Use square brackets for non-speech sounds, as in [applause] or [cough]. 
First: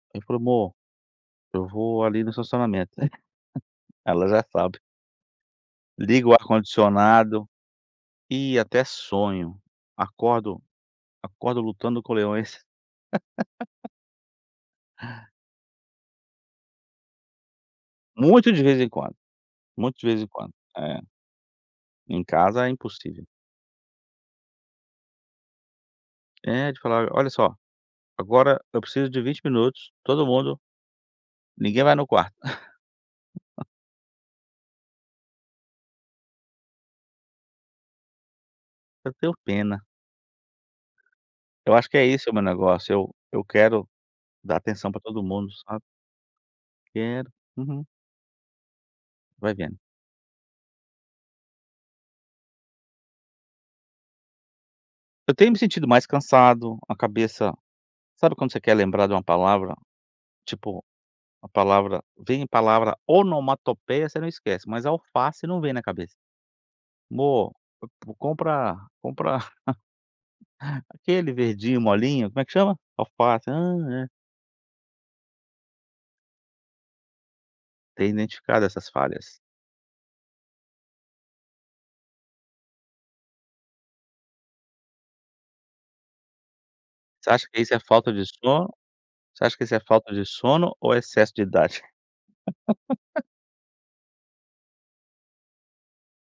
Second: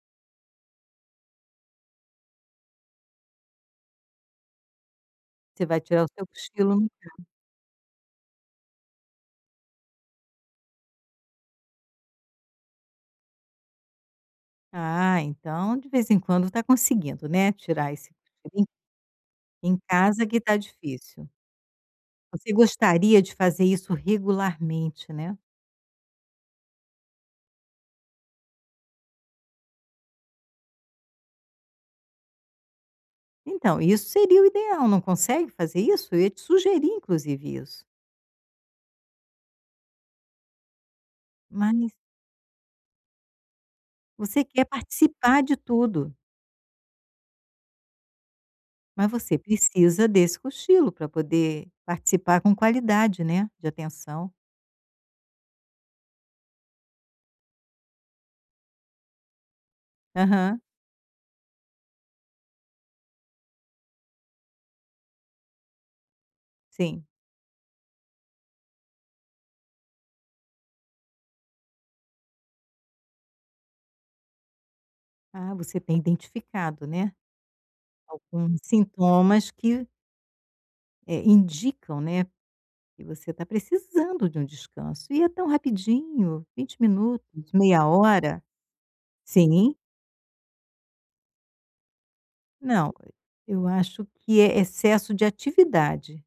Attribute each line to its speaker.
Speaker 1: Informou. Eu vou ali no estacionamento, né. Ela já sabe.
Speaker 2: Você vai tirar o seu
Speaker 1: Ligo o
Speaker 2: cochilo no carro.
Speaker 1: ar-condicionado e até sonho. Acordo acordo lutando com leões. [laughs]
Speaker 2: Ah, então de vez em quando está conseguindo, né, tirar esse
Speaker 1: Muito de
Speaker 2: cochilo.
Speaker 1: vez em quando,
Speaker 2: Em, em
Speaker 1: muitos de vez
Speaker 2: casa
Speaker 1: em
Speaker 2: que
Speaker 1: quando.
Speaker 2: está
Speaker 1: É,
Speaker 2: difícil.
Speaker 1: em
Speaker 2: Você
Speaker 1: casa é
Speaker 2: gostaria
Speaker 1: impossível.
Speaker 2: de fazer isso regularmente, né.
Speaker 1: É de falar: "Olha só, agora eu preciso de 20 minutos, todo mundo, ninguém vai no quarto". [laughs]
Speaker 2: Então isso seria o ideal, não consegue fazer isso? Eu ia te sugerir inclusive isso.
Speaker 1: Eu tenho pena. Eu acho
Speaker 2: Mas
Speaker 1: que é esse o meu negócio. Eu eu quero
Speaker 2: Você
Speaker 1: dar
Speaker 2: quer
Speaker 1: atenção para todo
Speaker 2: participar
Speaker 1: mundo,
Speaker 2: de
Speaker 1: sabe?
Speaker 2: tudo.
Speaker 1: Quero. Uhum.
Speaker 2: Mas você
Speaker 1: Vai vendo.
Speaker 2: precisa desse cochilo para poder participar com qualidade, né, de atenção.
Speaker 1: Eu tenho me sentido mais cansado, a cabeça. Sabe quando você quer lembrar de uma palavra?
Speaker 2: Aham.
Speaker 1: Tipo, a palavra vem palavra onomatopeia você não esquece, mas alface não vem na cabeça.
Speaker 2: Sim.
Speaker 1: "Mô, v vou, compra, compra, [laughs] aquele verdinho molinho, como é que chama? Alface! Hã, é".
Speaker 2: Ah, você tem identificado, né,
Speaker 1: Tem
Speaker 2: alguns
Speaker 1: identificado essas falhas.
Speaker 2: sintomas que É, indicam, né, que você está precisando de um descanso. E é tão rapidinho, 20
Speaker 1: Você acha
Speaker 2: minutos,
Speaker 1: que isso é
Speaker 2: meia
Speaker 1: falta de
Speaker 2: hora?
Speaker 1: sono? Você acha que isso
Speaker 2: Sim!
Speaker 1: é falta de sono, ou excesso de idade?
Speaker 2: Não,
Speaker 1: [laughs]
Speaker 2: e eu acho que é excesso de atividade.